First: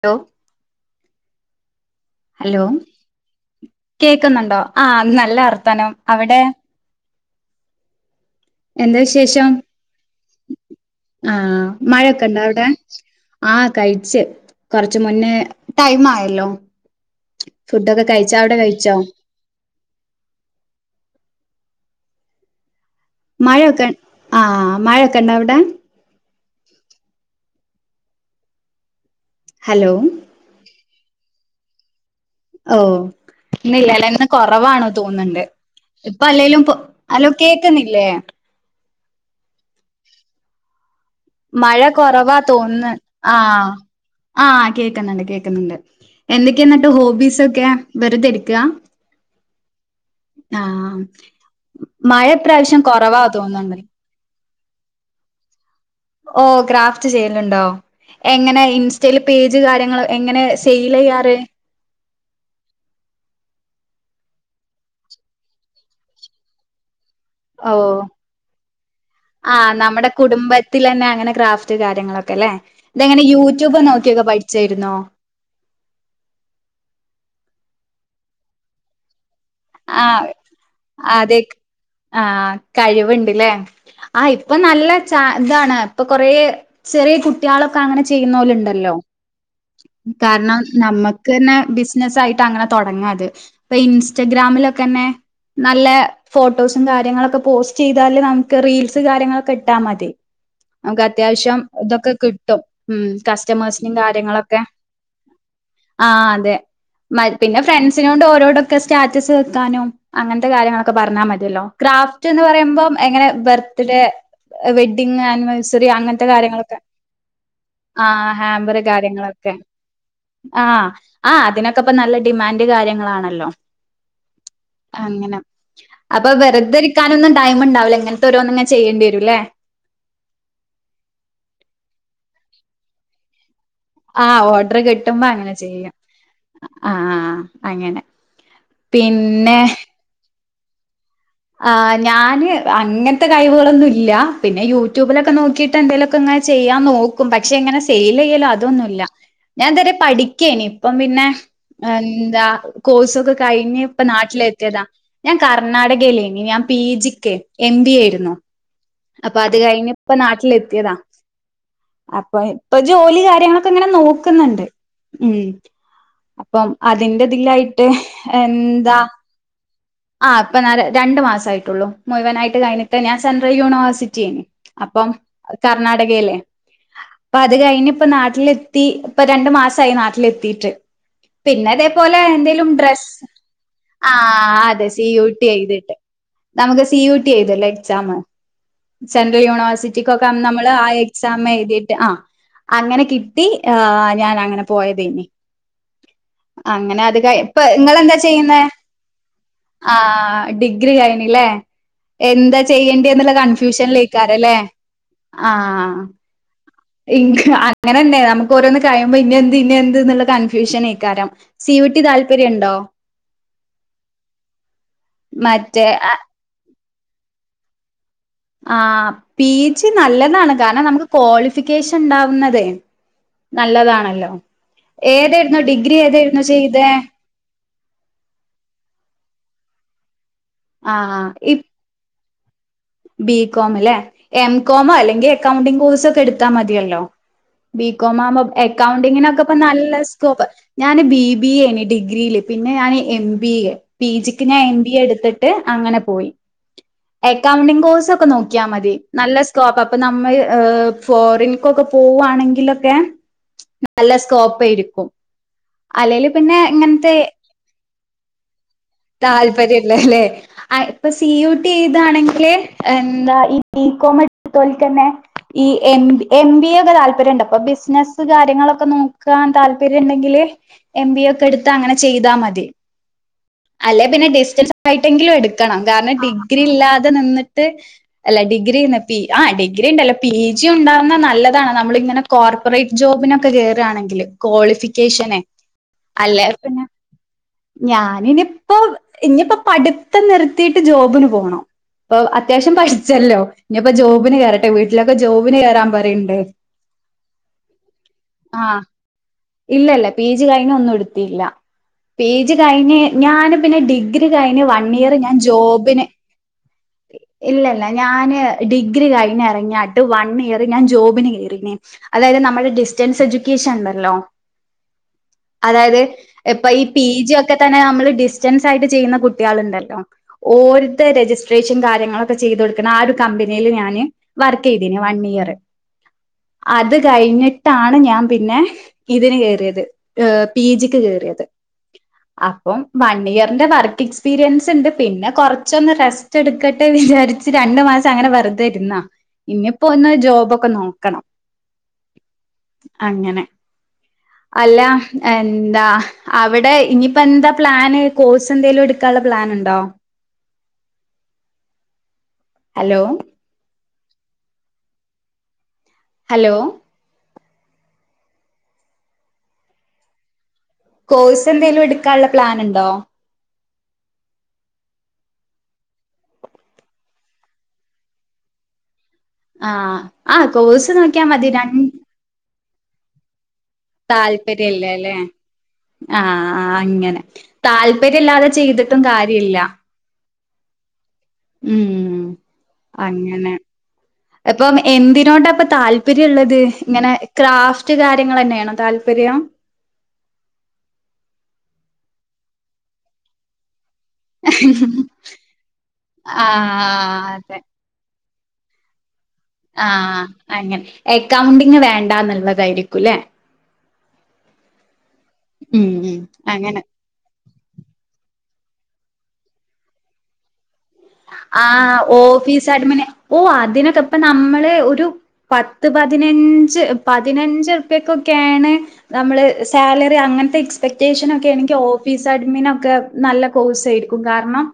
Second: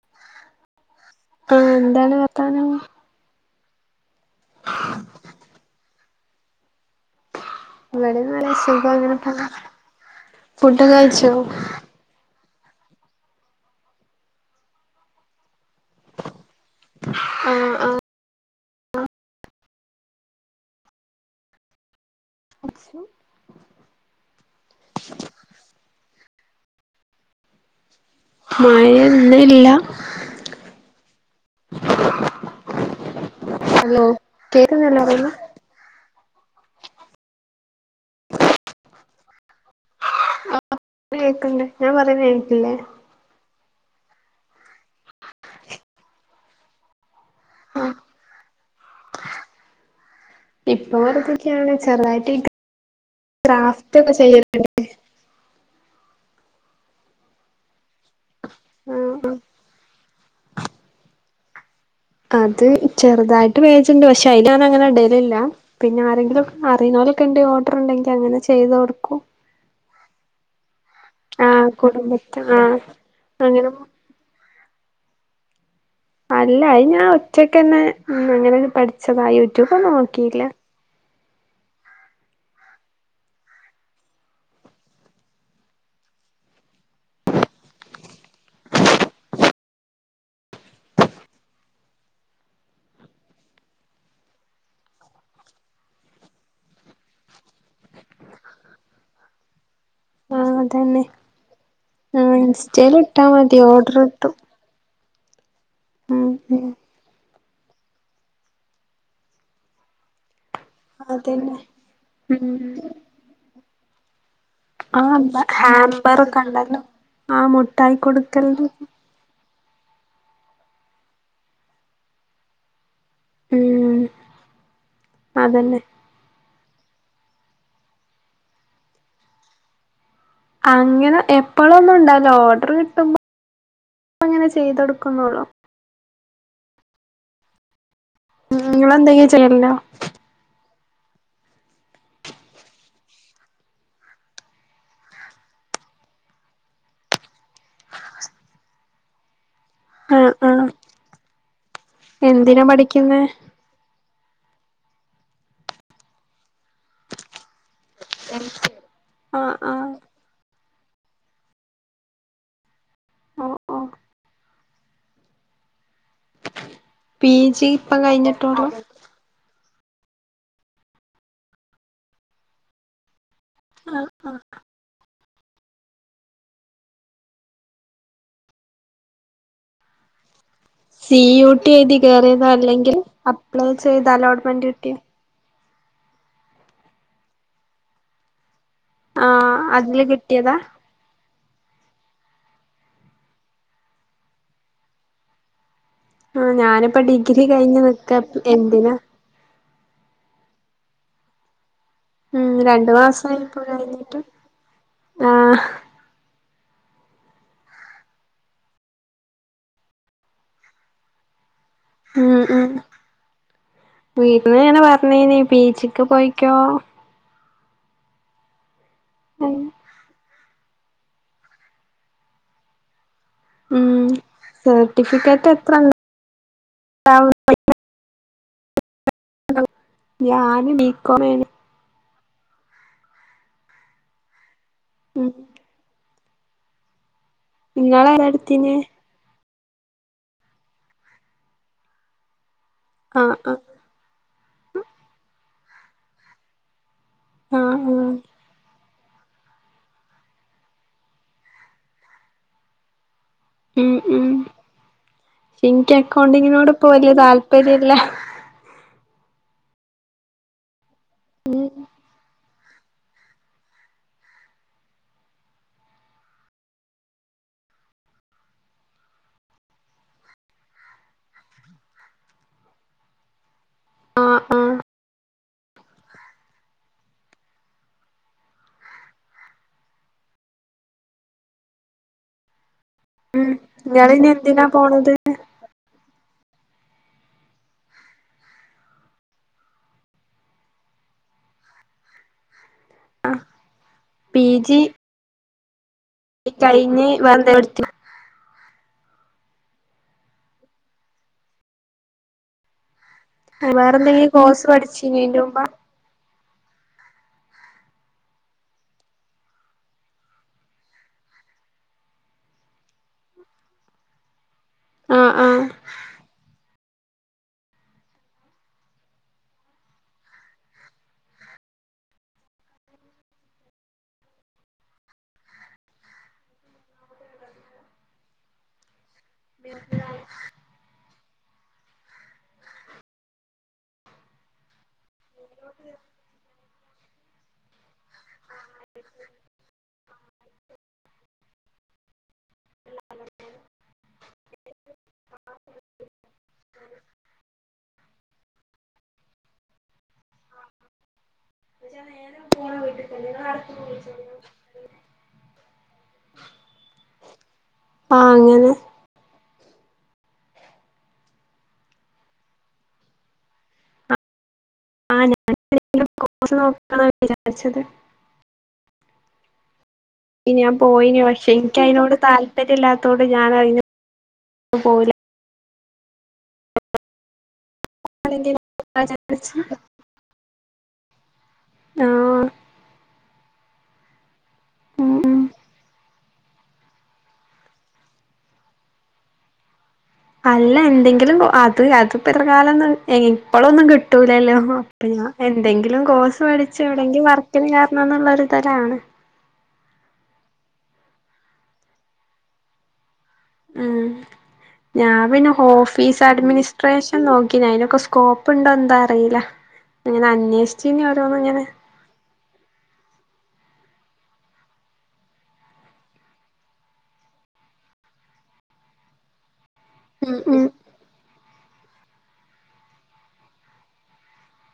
ട്ടോ ആഹ് എന്താണ് ഹലോ വർത്താനം കേക്കുന്നുണ്ടോ ആഹ് നല്ല വർത്താനം അവിടെ ഇവടെം നൽ എന്താ വിശേഷം ഫുഡ് കഴിച്ചോ ആഹ് മഴക്ക ഇണ്ടോ അവ്ടെ ആ കഴിച് കൊർച്ച് മുന്നേ ടൈമ് ആയല്ലോ ആഹ് ആഹ് ഫുഡൊക്കെ കഴിച്ച് അവ്ട കഴിച്ചോ ച്ചു മഴൊക്കെ ആഹ് മഴൊക്കെ ഇണ്ടോ അവ്ടെ മഴ ഇന്നില്ല ഹലോ ഓഹ് ഹലോ ഇന്നില്ലലേ ഇന്ന് കൊറവാണ് കേക്കുന്നില്ലേ പറയുന്നെ തോന്ന്ണ്ട് ഇപ്പ അല്ലേലും പൊ അലോ കേക്ക്ന്നില്ലേ കേൾക്കണ്ട് മഴ ഞാൻ പറയുന്ന കൊറവാ കേൾക്കില്ലേ തോൻന്ന് ആഹ് ആ കേക്ക്ന്ന്ണ്ട് കേക്ക്ന്ന്ണ്ട് എന്തക്ക്യ ന്നട്ട് ഹോബീസ് തൊക്കെ വെറ്തെ ഇരിക്കാ ഇപ്പൊ ആഹ് വെറുതെരിക്കാണ് മഴ ചെറുതായിട്ട് ഇപ്രാശ്യം കൊറവാ തോന്ന്ണ്ട് ക്രാഫ്റ്റ് ഒക്കെ ചെയ്യലുണ്ട് ഓ ഗ്രാഫ്റ്റ് ചെയ്യല്ണ്ടോ എങ്ങെനെ ഇൻസ് സ്റ്റേല് ആഹ് പേജ് കാര്യങ്ങള് എങ്ങെനെ സെയ്ലെയ്യാറ് അത് ചെറ്തായിട്ട് വേവിച്ചിന്ട് ണ്ട് പഷെ അയിൽ ഞാ അങ്ങനെ ഇടലില്ല പിന്നെ ആരെങ്കിലും അറീയൂണോറും ക്കേണ്ടെ ഓ ഓർഡർ ഇണ്ടെങ്കി അങ്ങനെ ചെയ്തൊട്ക്കും ആഹ് നമ്മടെ കുടുംബത്തിലന്നെ അങ്ങനെ ആഹ് ക്രാഫ്റ്റ് കാര്യങ്ങളൊക്കെ കുടുംബത്ത് ലേ ആഹ് ഇതെങ്ങനെ യൂട്യൂബ് അങ്ങനെ നോക്ക് തൊക്കേ പഠ്ച്ചേര്ന്നോ അല്ല അ യിൻ ഞാൻ ഒറ്റക്കന്നെങ്ങനെ പഠിച്ചതാ ആഹ് യൂട്യൂബൊന്നോക്കീല്ല അതെ ആഹ് കഴിവിണ്ട് ല്ലേ ആഹ് ഇപ്പൊ നല്ലെ ചാതാണ് ഇപ്പൊ കൊറേ ചെറ്യ കുട്ട്യാളൊക്കെ അങ്ങനെ ചെയ്യിന്നോലിണ്ടല്ലോ കാര്ണം നമ്മക്കന്നെ ബിസ്നസ്സായിട്ട് അങ്ങനെ തൊടങ്ങാത് ഇൻസ്റ്റാഗ്രാംലൊക്കന്നെ നല്ല ഫോട്ടോസും കാര്യങ്ങളൊക്കെ പോസ്റ്റെയ്താല് നമുക്ക് റീൽസ് കാര്യങ്ങളൊക്കെട്ടാ മതി ആഹ് അനക് അതന്നെ അത്യാശ്യം ഇതൊക്കെ ആഹ് കിട്ടും ഇൻസ്റ്റേൽ ഉം ഇട്ടാ മതി കസ്റ്റമേഴ്സ്നിം ഓർഡർ കിട്ടും കാര്യങ്ങളൊ ഓകെ ആഹ അതെ ഉം മര് പിന്നെ ഫ്രണ്ട്സിനോടും ഓരോടൊക്കെ സ്റ്റാറ്റസ് വെക്കാനോ അങ്ങനത്തെ കാര്യങ്ങളൊക്കെ പറഞ്ഞാൽ അതന്നെ മതിയല്ലോ ക്രാഫ്റ്റ് എന്ന് ഉം പറയുമ്പോം എങ്ങനെ ബർത്ത് ഡേ വെഡിങ്് ആഹ് ആനിവേഴ്സറി അങ്ങനത്തെ ഹാമ്പറൊക്കെ കാര്യങ്ങളൊക്കെ ഉണ്ടല്ലോ ആഹ് മുട്ടായി ആ കൊടുക്കല് ഹാമ്പർ കാര്യങ്ങളൊ കെ ആ ആ അതിനൊക്കെപ്പ നല്ല ഡിമാൻഡ് കാര്യങ്ങളാണ് ഹലോ ഉം അങ്ങനെ അതന്നെ അപ്പൊ വെറുതരിക്കാനൊന്നും ടൈ മ് ഉണ്ടാവില്ല ഇങ്ങനത്തെരോന്നുംങ്ങന ചെയ്യേണ്ടി രൂല്ലേ അങ്ങനെ എപ്പോഴൊന്നും ഉണ്ടാലോ ഓർഡർ കിട്ടുമ്പോ ആഹ അങ്ങനെ ഓർഡർ ചെയ്ത് കിട്ടുമ്പോ കൊടുക്കുന്നുള്ളു അങ്ങനെ ചെയ്യും ആഹഅങ്ങനെ ഉ നിങ്ങൾ എന്തെങ്കും ചെയല്ലോ ആഞാന് അങ്ങനത്തെ കഴിവുകളൊന്നും ഇല്ല പിന്നെ യൂട്യൂബിലൊക്കെ നോക്കി എന്തേലുമക്കെ ഇങ്ങനെ ചെയ്യാൻ നോക്കും പക്ഷെ ങ്ങനെ സെയിൽ ചെയ്യലോ അതൊന്നുല്ല ഞാൻ ഇത് വര ആഹ് പഠിക്കേനി ആഹ് ഇപ്പം പിന്നെ എന്താ എന്തിനാ പഠിക്കുന്നേ കോഴ്സൊക്കെ കഴിഞ്ഞ് പ്പൊ നാട്ടിലെത്തിയതാ ഞാൻ കർണാടകയിലേനി ഞാൻ പി ജിക്ക് എം ബി ആയിരുന്നു അപ്പൊ അത് ആഹ് കഴിഞ്ഞ ആഹ് പ്പ നാട്ടിലെത്തിയതാ അപ്പൊഅഹ് പ്പൊ ജോലി ഓഹ് കാര്യങ്ങളൊക്കെങ്ങനെ ഓഹ് നോക്കുന്നുണ്ട് ഉം അപ്പം അതിന്റെ പി ജി ഇതിലയിട്ട് ഇപ്പം കഴിഞ്ഞിട്ടുള്ളൂ എന്താ ആ അപ്പൊ നരെ രണ്ട് മാസ ആയിട്ടുള്ളൂ മുഴുവനായിട്ട് കഴഞ്ഞിട്ട് ഞാൻ സെൻട്രൽ യൂണിവേഴ്സിറ്റി അപ്പം കർണാടകയിലേ പ്പൊ അത് കഴിഞ്ഞ ഇപ്പ നാട്ടിലെത്തി ഇപ്പ രണ്ടു മാസമായി നാട്ടിലെത്തിട്ട് സി യു ടി എഴുതി പിന്നെതേപോലെ കയറിയതോ എന്തേലും അല്ലെങ്കിൽ ഡ്രസ് അപ്ലൈ ചെയ്ത് ആ അലോട്ട്മെന്റ് അതെ കിട്ടിയ സി യു ടി ചെയ്തിട്ട് ഉണ്ട് നമുക്ക് സി യു ടി ചെയ്തല്ലേ എക്സാം സെൻട്രൽ ആഹ് അതില് യൂണിവേഴ്സിറ്റിക്കൊക്കെ കിട്ടിയതാ അന്നമ്മൾ ആ യെ എക്സാം എഴുതിയിട്ട് അ അങ്ങനെ കിട്ടി ആ ഞാൻ അങ്ങനെ പോയതെന്നി ആഹ് ഞാനിപ്പ അങ്ങനെ അത് ഡിഗ്രി കയിഞ്ഞി പ്പൊ കഴിഞ്ഞ് നിങ്ങളെന്താ നിക്ക ചെയ്യുന്ന എന്തിനാ ആ ഡിഗ്രി കയിഞ്ഞില്ലേ ഉം എന്താ രണ്ടു ചെയ്യേണ്ടി എന്നുള്ള മാസായി ഇപ്പോ കഴിഞ്ഞിട്ട് കൺഫ്യൂഷനിലേക്കാരല്ലേ ആഹ് ആഹ ഇൻക് അങ്ങനെന്നെ നമുക്ക് ഓരോന്ന് കഴിയുമ്പോ ഇന്നെന്ത് ഇന്നെന്ത് എന്നുള്ള കൺഫ്യൂഷനെയ് ക്കാരം ഉം ഉം വീടിന്ന് ഇങ്ങനെ പറഞ്ഞനി പീ മറ്റേ ജി ക്ക് പോയിക്കോ ആ പിജി നല്ലതാണ് കാരണം നമുക്ക് ക്വാളിഫിക്കേഷൻ ഉണ്ടാവുന്നതേ ഉം നല്ലതാണല്ലോ സർട്ടിഫിക്കറ്റ് ഏതായിരുന്നു എത്ര ഡിഗ്രി ഏതായിരുന്നു ചെയ്തെ ഉണ്ടാവും ഞാന് ബീകോമെനി ബി കോമല്ലെ എം കോമോ ഉം അല്ലെങ്കിൽ അക്കൗണ്ടിങ് കോഴ്സ് ഒക്കെ എടുത്താ മതിയല്ലോ ബികോം ഇങ്ങളേതാ ആവുമ്പോ എടുത്തീനെ എക്കൗണ്ടിങ്ങിനൊക്കെ പ്പം നല്ല സ്കോപ്പ് ഞാന് ബി ബി എനി ഡിഗ്രിയില് പിന്നെ ഞാന് എം ആഹ് ബി ആഹ് എ പി ജിക്ക് ഞാൻ എം ബി എ എടുത്തിട്ട് അങ്ങനെ പോയി ആഹ് അക്കൗണ്ടിങ് ആഹ് കോഴ്സൊക്കെ നോക്കിയാ മതി നല്ല സ്കോപ്പ് അപ്പൊ നമ്മൾ ഏഹ് ഫോറിൻക്കൊക്കെ പോവാണെങ്കിലൊക്കെ ഉം നല്ല ഉം സ്കോപേയിരിക്കും എനിക്ക് അല്ലേൽ പിന്നേ അക്കൗണ്ടിങ്ങിനോട് ഇപ്പോ വല്യ ഇങ്ങൻത്തെ താല്പര്യല്ല താല്പര്യല്ലല്ലേ ഇപ്പൊ സി യു ട്ടി എ യ്താണെങ്കില് എന്താ ഈ ഇ കോമ് എട്തോൽക്കെന്നെ ഈ എം എം ബി ഒക്കെ താല്പര്യംണ്ടോ അപ്പൊ ബിസിനസ് സു കാര്യങ്ങളൊക്കെ നോക്കാൻ താല്പര്യണ്ടങ്കില് എം ബി എ ഒക്കെ എടുത്ത് അങ്ങനെ ചെയ്താ മതി അല്ലെ പിന്നെ ആഹ് ആഹ് ഡിസ്റ്റൻസ് ആയിട്ടെങ്കിലും എടുക്കണം കാരണം ഡിഗ്രി ഇല്ലാതെ നിന്നി ട്ട് അല്ല ഡിഗ്രിന്ന് പി ആഹ് ഡിഗ്രി ണ്ടല്ല പി ജി ഉണ്ടാവുന്ന നല്ലതാണ് നമ്മൾ ഇങ്ങനെ കോർപ്പറേറ്റ് ഉം ജോബിനൊക്കെ കേറാണെങ്കില് ഇങ്ങളിനി എന്തിനാ പോണത് ക്വാളിഫിക്കേഷനെ അല്ലേ പിന്നെ ഞാന് ഇനിപ്പോ ഇനിയിപ്പോ പഠിത്തം നിർത്തിയിട്ട് ജോബിന് പോണം ഇപ്പൊ അത്യാവശ്യം ആഹ് പഠിച്ചല്ലോ ഇനിപ്പോ ജോബിന് കേറെട്ടെ വീട്ടിലൊക്കെ ജോബിന് കേറാൻ പറിണ്ട് ഇ കയ്ഞ് വെറന്തേല് എട്ത്തി ആഹ് ഇല്ലല്ല പീ ജ് കഴിഞ്ഞന്നും എടുത്തില്ല പീ ജി കഴിഞ് ഞാന് പിന്നെ ഡിഗ്രി വേറെന്തെങ്കിലും കോഴ്സ് കഴിഞ്ഞ് വൺ ഇയർ പഠിച്ചീനോ ഞാൻ അയിന്റെ മുമ്പ് ജോബിന് ഇല്ല ഇല്ല ഞാന് ഡിഗ്രി കഴിഞ് ഇറങ്ങിയായിട്ട് വൺ ഇയർ ഞാൻ ജോബിന് കേറീഞ് അതായത് നമ്മുടെ ഡിസ്റ്റൻസ് എഡ്യൂക്കേഷൻ ണ്ടല്ലോ ആഹ് ആഹ് അതായത് എപ്പ ഇ പി ജി ഒക്കെ തന്നെ നമ്മള് ഡിസ്റ്റൻസ് ആയിട്ട് ചെയ്യുന്ന കുട്ട്യേള്ണ്ടല്ലോ ഓര്തെ രജിസ്ട്രേഷൻ കാ ര്യങ്ങളൊക്കെ ചെയ്തൊടുക്ണ ആ ഒരു കമ്പനിൽ ഞാന് വർക്കയ്തീനി വൺ ഇയർ അത് കഴിഞ്ഞിട്ടാണ് ഞാൻ പിന്നെ ഇതിന് കേറിയത് പി ജിക്ക് കേറിയത് അപ്പം വൺ ഇയറിന്റെ വർക്ക് എക്സ്പീരിയൻസ്ണ്ട് പിന്നെ കൊറച്ചൊന്ന് റെസ്റ്റ് എടുക്ക ഇച്ച് രണ്ട് മാസം അങ്ങനെ വെറുതെ ഇരുന്നാ ഇനിയിപ്പോ ഒന്ന് ജോബൊക്കെ നോക്കണം അങ്ങനെ അല്ല എന്താ അവടെ ഇനിയിപ്പോ എന്താ പ്ലാന് കോഴ്സ് എന്തെലും എട്ക്കാൻള്ള പ്ലാനുണ്ടോ ന്നേച്ചാ നേരം ഹലോ [inaudible] ഉം ഹലോ ആഹ് അങ്ങനെ കോഴ്സ് എന്തെേലും എടുക്കാനുള്ള പ്ലാന് ഉണ്ടോ ആഹ് [inaudible] കോസ് നോക്ക വിചാരിച്ചത് ആഹ് ആഹ് ഇ ഞാൻ കോഴ്സ് പോയിന് നോക്കിയാൽ മതി പക്ഷെ ര ഇൻക്ക് അയ്നോട് താല്പര്യല്ലാത്തോണ്ട് ഞാനയ്ന് താല്പര്യല്ല ലേ ആഹ് അഹ് അങ്ങനെ താല്പര്യം ഇല്ലാതെ ചെയ്തിട്ടും കാര്യല്ല ഉം ആഹ് അങ്ങനെ അപ്പം ഉം ഉം എന്തിനോട്ടപ്പൊ താല്പര്യള്ളത് ഇങ്ങനെ ക്രാഫ്റ്റ് കാര്യങ്ങളെന്നെയാണോ താല്പര്യം? അല്ല എന്തെങ്കിലും അത് അത് ഇപ്പ എത്രകാലന്ന് എ ഇപ്പളൊന്നും കി ട്ടൂലല്ലോ ഓഹ് അപ്പ ഞാൻ എന്തെങ്കിലും കോഴ്സ് പഠിച്ച് എവിടെങ്കിൽ ആഹ് അതെ വർക്കിന് ചേർണന്ന്ള്ളൊരു ഇതിലാണ്. ആഹ്, അങ്ങനെ എക്കൗണ്ടിങ് വേണ്ടാന്നുള്ളതായിരിക്കുല്ലേ? ആഹ്, ഞാൻ പിന്നെ ഉം ഉം ഓഫീസ് അങ്ങനെ അഡ്മിനിസ്ട്രേഷൻ നോക്കീനി അയിനൊക്കെ സ്കോപ്പ് ഇണ്ടോ എന്താ അറീല, അത്ങ്ങനെ അന്വേഷി ആ ഓഫീസ് അഡ്മിന് ഓഹ് അതിനൊക്കെ ഇപ്പ നമ്മള് ഒരു പത്ത് പതിനഞ്ച് പതിനഞ്ച് ഉർപ്പ്യക്കൊക്കേണ് നമ്മള് സ് സാലറി ഉം അങ്ങൻത്തെ ഉം എക്സ് പെക്ടേഷനൊക്കെ ആണെങ്കിൽ ഓഫീസ് അഡ്മിനൊക്കെ നല്ല കോഴ്സ് ആയിരിക്കും കാരണം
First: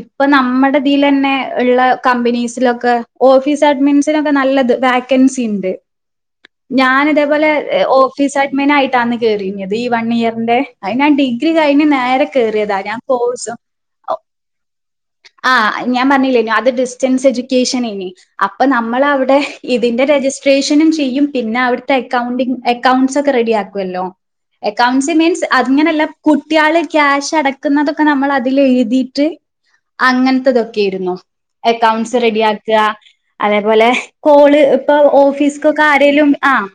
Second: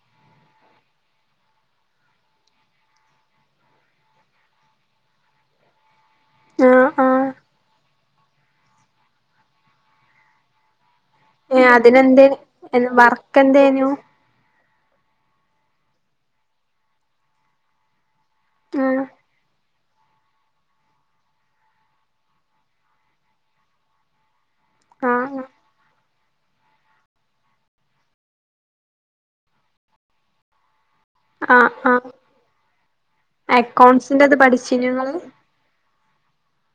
ഇപ്പ നമ്മടെ ഇതീലെന്നെ ഇള്ള കമ്പനീസ് ലൊക്കെ ഓഫീസ് അഡ്മിൻസിനൊക്കെ നല്ലത് വാക്കൻസി ഇണ്ട്. ആഹ് ഞാന് ആഹ് അതെപോലെ ഏഹ് ഓ ഫീസ് അഡ്മിന് ആയിട്ടാന്ന് കേറീനിയത് ഈ വൺ ഇയറിന്റെ അയ് ഞാൻ ഡി ഗ്രി ഏഹ് കഴിഞ്ഞ് നേരെ അതിനെന്തേ കേറിയതാ ഞാൻ വർക്ക് കോഴ്സും എന്തേനു ആഹ് ഞാൻ പറഞ്ഞില്ലേനു അത് ഡിസ്റ്റൻസ് എഡ്യൂക്കേഷനേനി അപ്പ ആഹ് നമ്മള് അവിടെ ഇതിന്റെ രജിസ്ട്രേഷനും ചെയ്യും പിന്നെ അവിട്ത്തെ അക്കൗണ്ടിങ് അക്കൌണ്ട്സ് ഒക്കെ റെഡി ആക്കുല്ലോ. അക്കൗണ്ട്സ് ആഹ് മീൻസ് അതിങ്ങനെയല്ല കുട്ടിയാള് ക്യാഷ് അടക്കുന്നതൊക്കെ നമ്മള് അതിൽ എഴുതിയിട്ട് അങ്ങൻത്തെതൊക്കേര്ന്നു. ആഹ് ആഹ് അക്കൗണ്ട്സ് റെഡി ആക്ക് അതേപോലെ അക്കൗണ്ട്സിന്റെത് കോള് ഇപ്പ പഠിച്ചിനോ ഇങ്ങള് ഓഫീസ് ക്കൊക്കെ ആരേലും ആഹ്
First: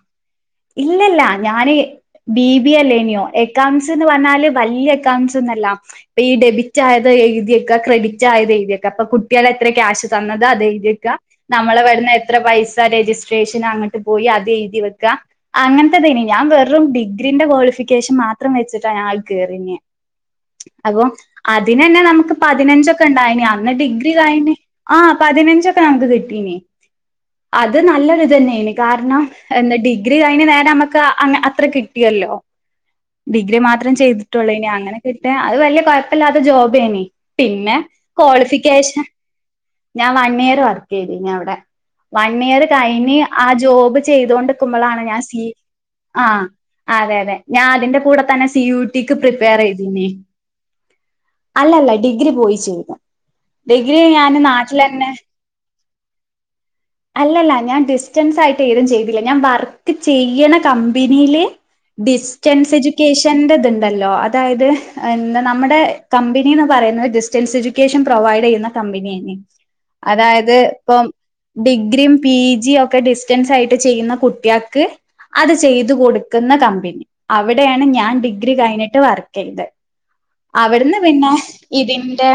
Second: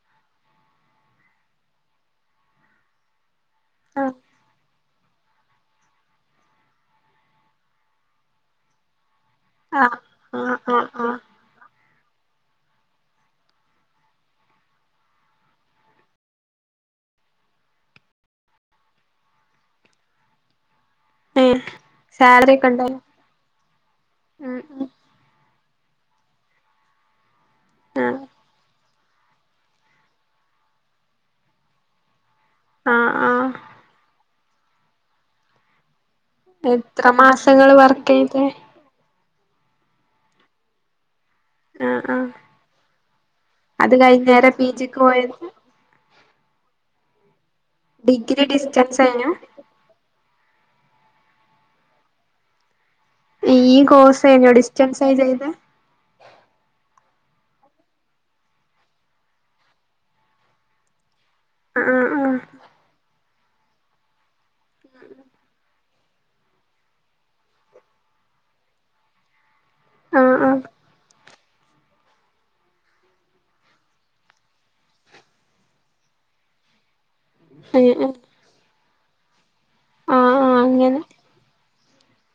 ഇല്ലല്ല ഞാന് ബി ബി എ അല്ലേനിയോ എ ക്കൗണ്ട്സ്ന്ന് ആഹ് പറഞ്ഞാല് വല്ല്യ അക്കൗണ്ട്സ് ഒന്നല്ല ഇപ്പ ഈ ഡെബിറ്റ് ആയത് എഴുതിവെക്ക് ക്രെഡി ക്റ്റായത് എഴുതിവെക്ക് അപ്പ കുട്ടിയള് എത്ര ആഹ് ക്യാഷ് തന്നത് ആഹ് അതെഴുതി ആഹ് വെക്ക് ആഹ് നമ്മള് ഇവട്ന്ന് എത്ര പൈസ രജിസ്ട്രേഷൻ അങ്ങട്ട് പോയി അത് എഴുതി വെക്ക് അങ്ങൻത്തെതേനി ഞാൻ വെറും ഡിഗ്രീന്റെ ക്വാളിഫിക്കേഷൻ മാത്രം വെച്ചിട്ടാ ഞാൻ അയ് കേറീനേ. അപ്പം ഏഹ് അതിനന്നെ നമക്ക് സാലറി ഒക്കെ പതിനഞ്ചൊ ഉണ്ടായിനോ ക്കെ ഇണ്ടായിനി അന്ന് ഡിഗ്രി കഴിഞ്ഞ് ഉം ഉം ആഹ് പതിനഞ്ചൊക്കെ നമക്ക് കിട്ടീനി. അത് ആഹ് നല്ലൊര്തെന്നേനി കാരണം എന്താ ഡിഗ്രി കഴിഞ്ഞ് നേരെ നമക്ക് അങ്ങ് അത്ര കിട്ടിയല്ലോ ആഹ് ആഹ് ഡിഗ്രി മാത്രം ചെയ്തിട്ടുള്ളേനി അങ്ങനെ കിട്ടാ അത് വല്ല്യ കൊയ പ്പല്ലാത്ത ജോബേനി എത്ര മാസങ്ങള് പിന്നെ, വർക്ക് ചെയ്തേ ക്വാളിഫിക്കേഷൻ ഞാൻ വൺ ഇയർ വർക്ക്യ്തിനു അവിടെ. ആഹ് ആഹ് വൺ ഇയർ കഴിഞ്ഞ് ആ അത് ജോബ് കഴിഞ്ഞേരം പി ജിക്ക് ചെയ്തോണ്ട്ക്ക്മ്പളാണ് ഞാൻ പോയത് സീ ആഹ്, അതെ അതെ ഞാൻ അതിന്റെ കൂടെ ഡിഗ്രി തന്നെ സി യു ഡിസ്റ്റൻസ് ടിക്ക് ഏനു പ്രിപ്പേറേതിനി അല്ലല്ല ഡിഗ്രി പോയി ചെ ഈ കോഴ്സ് കയിഞ്ഞോ തന്നെ ഡിസ്റ്റൻസായി ചെയ്തെ? അല്ലല്ല ഞാൻ ഡിസ്റ്റൻസ് ആയിട്ട് ഏതും ചെയ്തില്ല ഞാൻ വർക്ക് ചെയ്യ്ണ കമ്പനീല് ആഹ് ആഹ് ഡിസ്റ്റൻസ് എജ്യൂക്കേഷന്റത്ണ്ടല്ലോ അതായത് എന്താ നമ്മുടെ കമ്പനീന്ന് പറയുന്നത് ഡിസ്റ്റൻസ് എജ്യൂക്കേഷൻ പ്രൊവൈഡെയ്യുന്ന കമ്പനിയേനി. ആഹ് അതായത് ആഹ് ഇപ്പം ഡിഗ്രിയും പി ജിയും ഒക്കെ ഡിസ്റ്റൻസ് ആയിട്ട് ചെയ്യുന്ന കുട്ടിയാക്ക് അത് ചെയ്തു കൊടുക്കുന്ന കമ്പനി. അവിടെയാണ് ഏഹ് ഞാൻ ഏഹ് ഡിഗ്രി കഴിഞ്ഞിട്ട് വർക്ക്യ്തെ. ആഹ് ആഹ് അവിട്ന്ന് അങ്ങനെ പിന്നെ ഇതിന്റെ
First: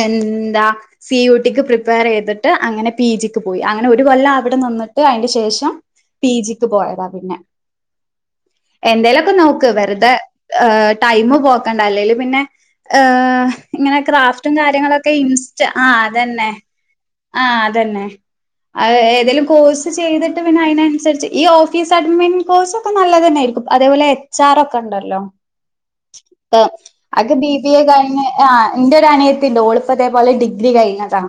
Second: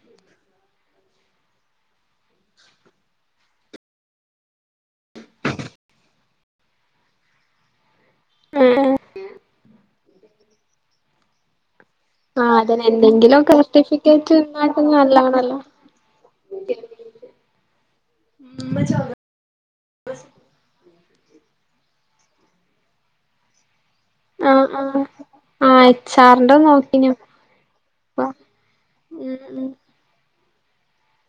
എന്താ സി യു ടിക്ക് പ്രിപ്പേറെയ്തിട്ട് അങ്ങനെ പി ജിക്ക് പോയി, അങ്ങനെ ഒരു കൊല്ലം അവിടെ നിന്നിട്ട് അയിന്റെ ശേഷം പി ജിക്ക് പോയതാ പിന്നെ. ഏഹ് ഏഹ് എന്തേലൊക്കെ നോക്ക് വെറുതെ ഏഹ് ടൈമ് പോക്കണ്ട അല്ലേല് പിന്നെ ആഹ് അതന്നെ ഏഹ് എന്തെങ്കിലുമൊക്കെ ഇങ്ങനെ സർട്ടിഫിക്കറ്റ് ക്രാഫ്റ്റും ഉണ്ടാക്ക കാര്യങ്ങളൊക്കെ നല്ലാണല്ലോ ഇൻസ്റ്റ ആഹ് അതന്നെ ആഹ് അതന്നെ അഹ് ഏതെലും കോഴ്സ് കോഴ്സ് ചെയ്തിട്ട് പിന്നെ അയിനന്സരിച്ച് ഈ ഓഫീസ് അഡ്മിൻ കോഴ്സൊക്കെ നല്ലത്തന്നെയായിരിക്കും അതേപോലെ ആഹ് ആഹ് എച്ചാറൊക്കെണ്ടല്ലോ ആഹ് എച്ചാർ ഈഹ് ആക്ക് ബി ബി എ കഴിഞ്ഞ് ആഹ് ഇന്റെ ഒരു ഉം അനിയത്തിണ്ട് ഉം ഓള് ഇപ്പതേപോലെ ഡിഗ്രി കഴിഞ്ഞതാ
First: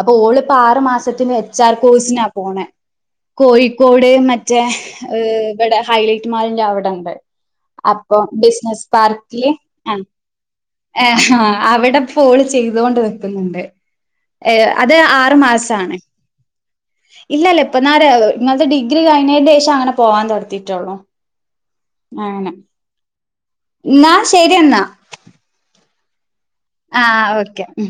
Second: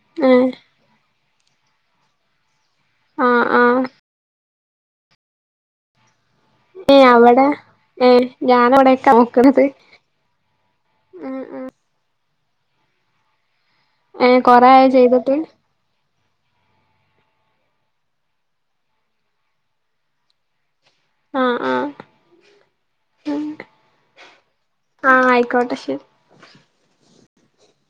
അപ്പൊ ഏഹ് ഓള്പ്പആറ് മാസത്തിന് എച്ച് ആർ കോഴ്സിനാ പോണെ ആഹ് ആഹ് കോഴിക്കോട് മറ്റേ ഏഹ് ഇവിടെ ഹൈലൈറ്റ് ഹൈലൈറ്റ് മാളിന്റെ ഏഹ് അവ്ടക്കെ അവിടെ അപ്പ ഏഹ് ബിസിനസ് ഞാനവിടെയൊക്കെ പാർക്ക് ക്കി നോക്കണത് ആഹ് ഉം ഉം അവിടെപ്പോള് ചെയ്തോണ്ട് നിക്ക്ന്ന്ണ്ട് ഏ കൊറേ ഏഹ് ആയോ അത് ചെയ്തിട്ട് ആറ് മാസാണ് ഇല്ലല്ല ഇപ്പന്നാരെ ഇങ്ങള്ത് ഡിഗ്രി കഴിഞ്ഞേന്റെ ശേഷം ആണ് പോവാൻ തൊട്ങ്ങീറ്റൊള്ളൂ ആഹ് -ആഹ് ആണ് ഉം ഇന്നാ ശെരിയെന്നാ ആഹ് ആയ്ക്കോട്ടെ ശെരി ആഹ് ഓക്കെ ഉം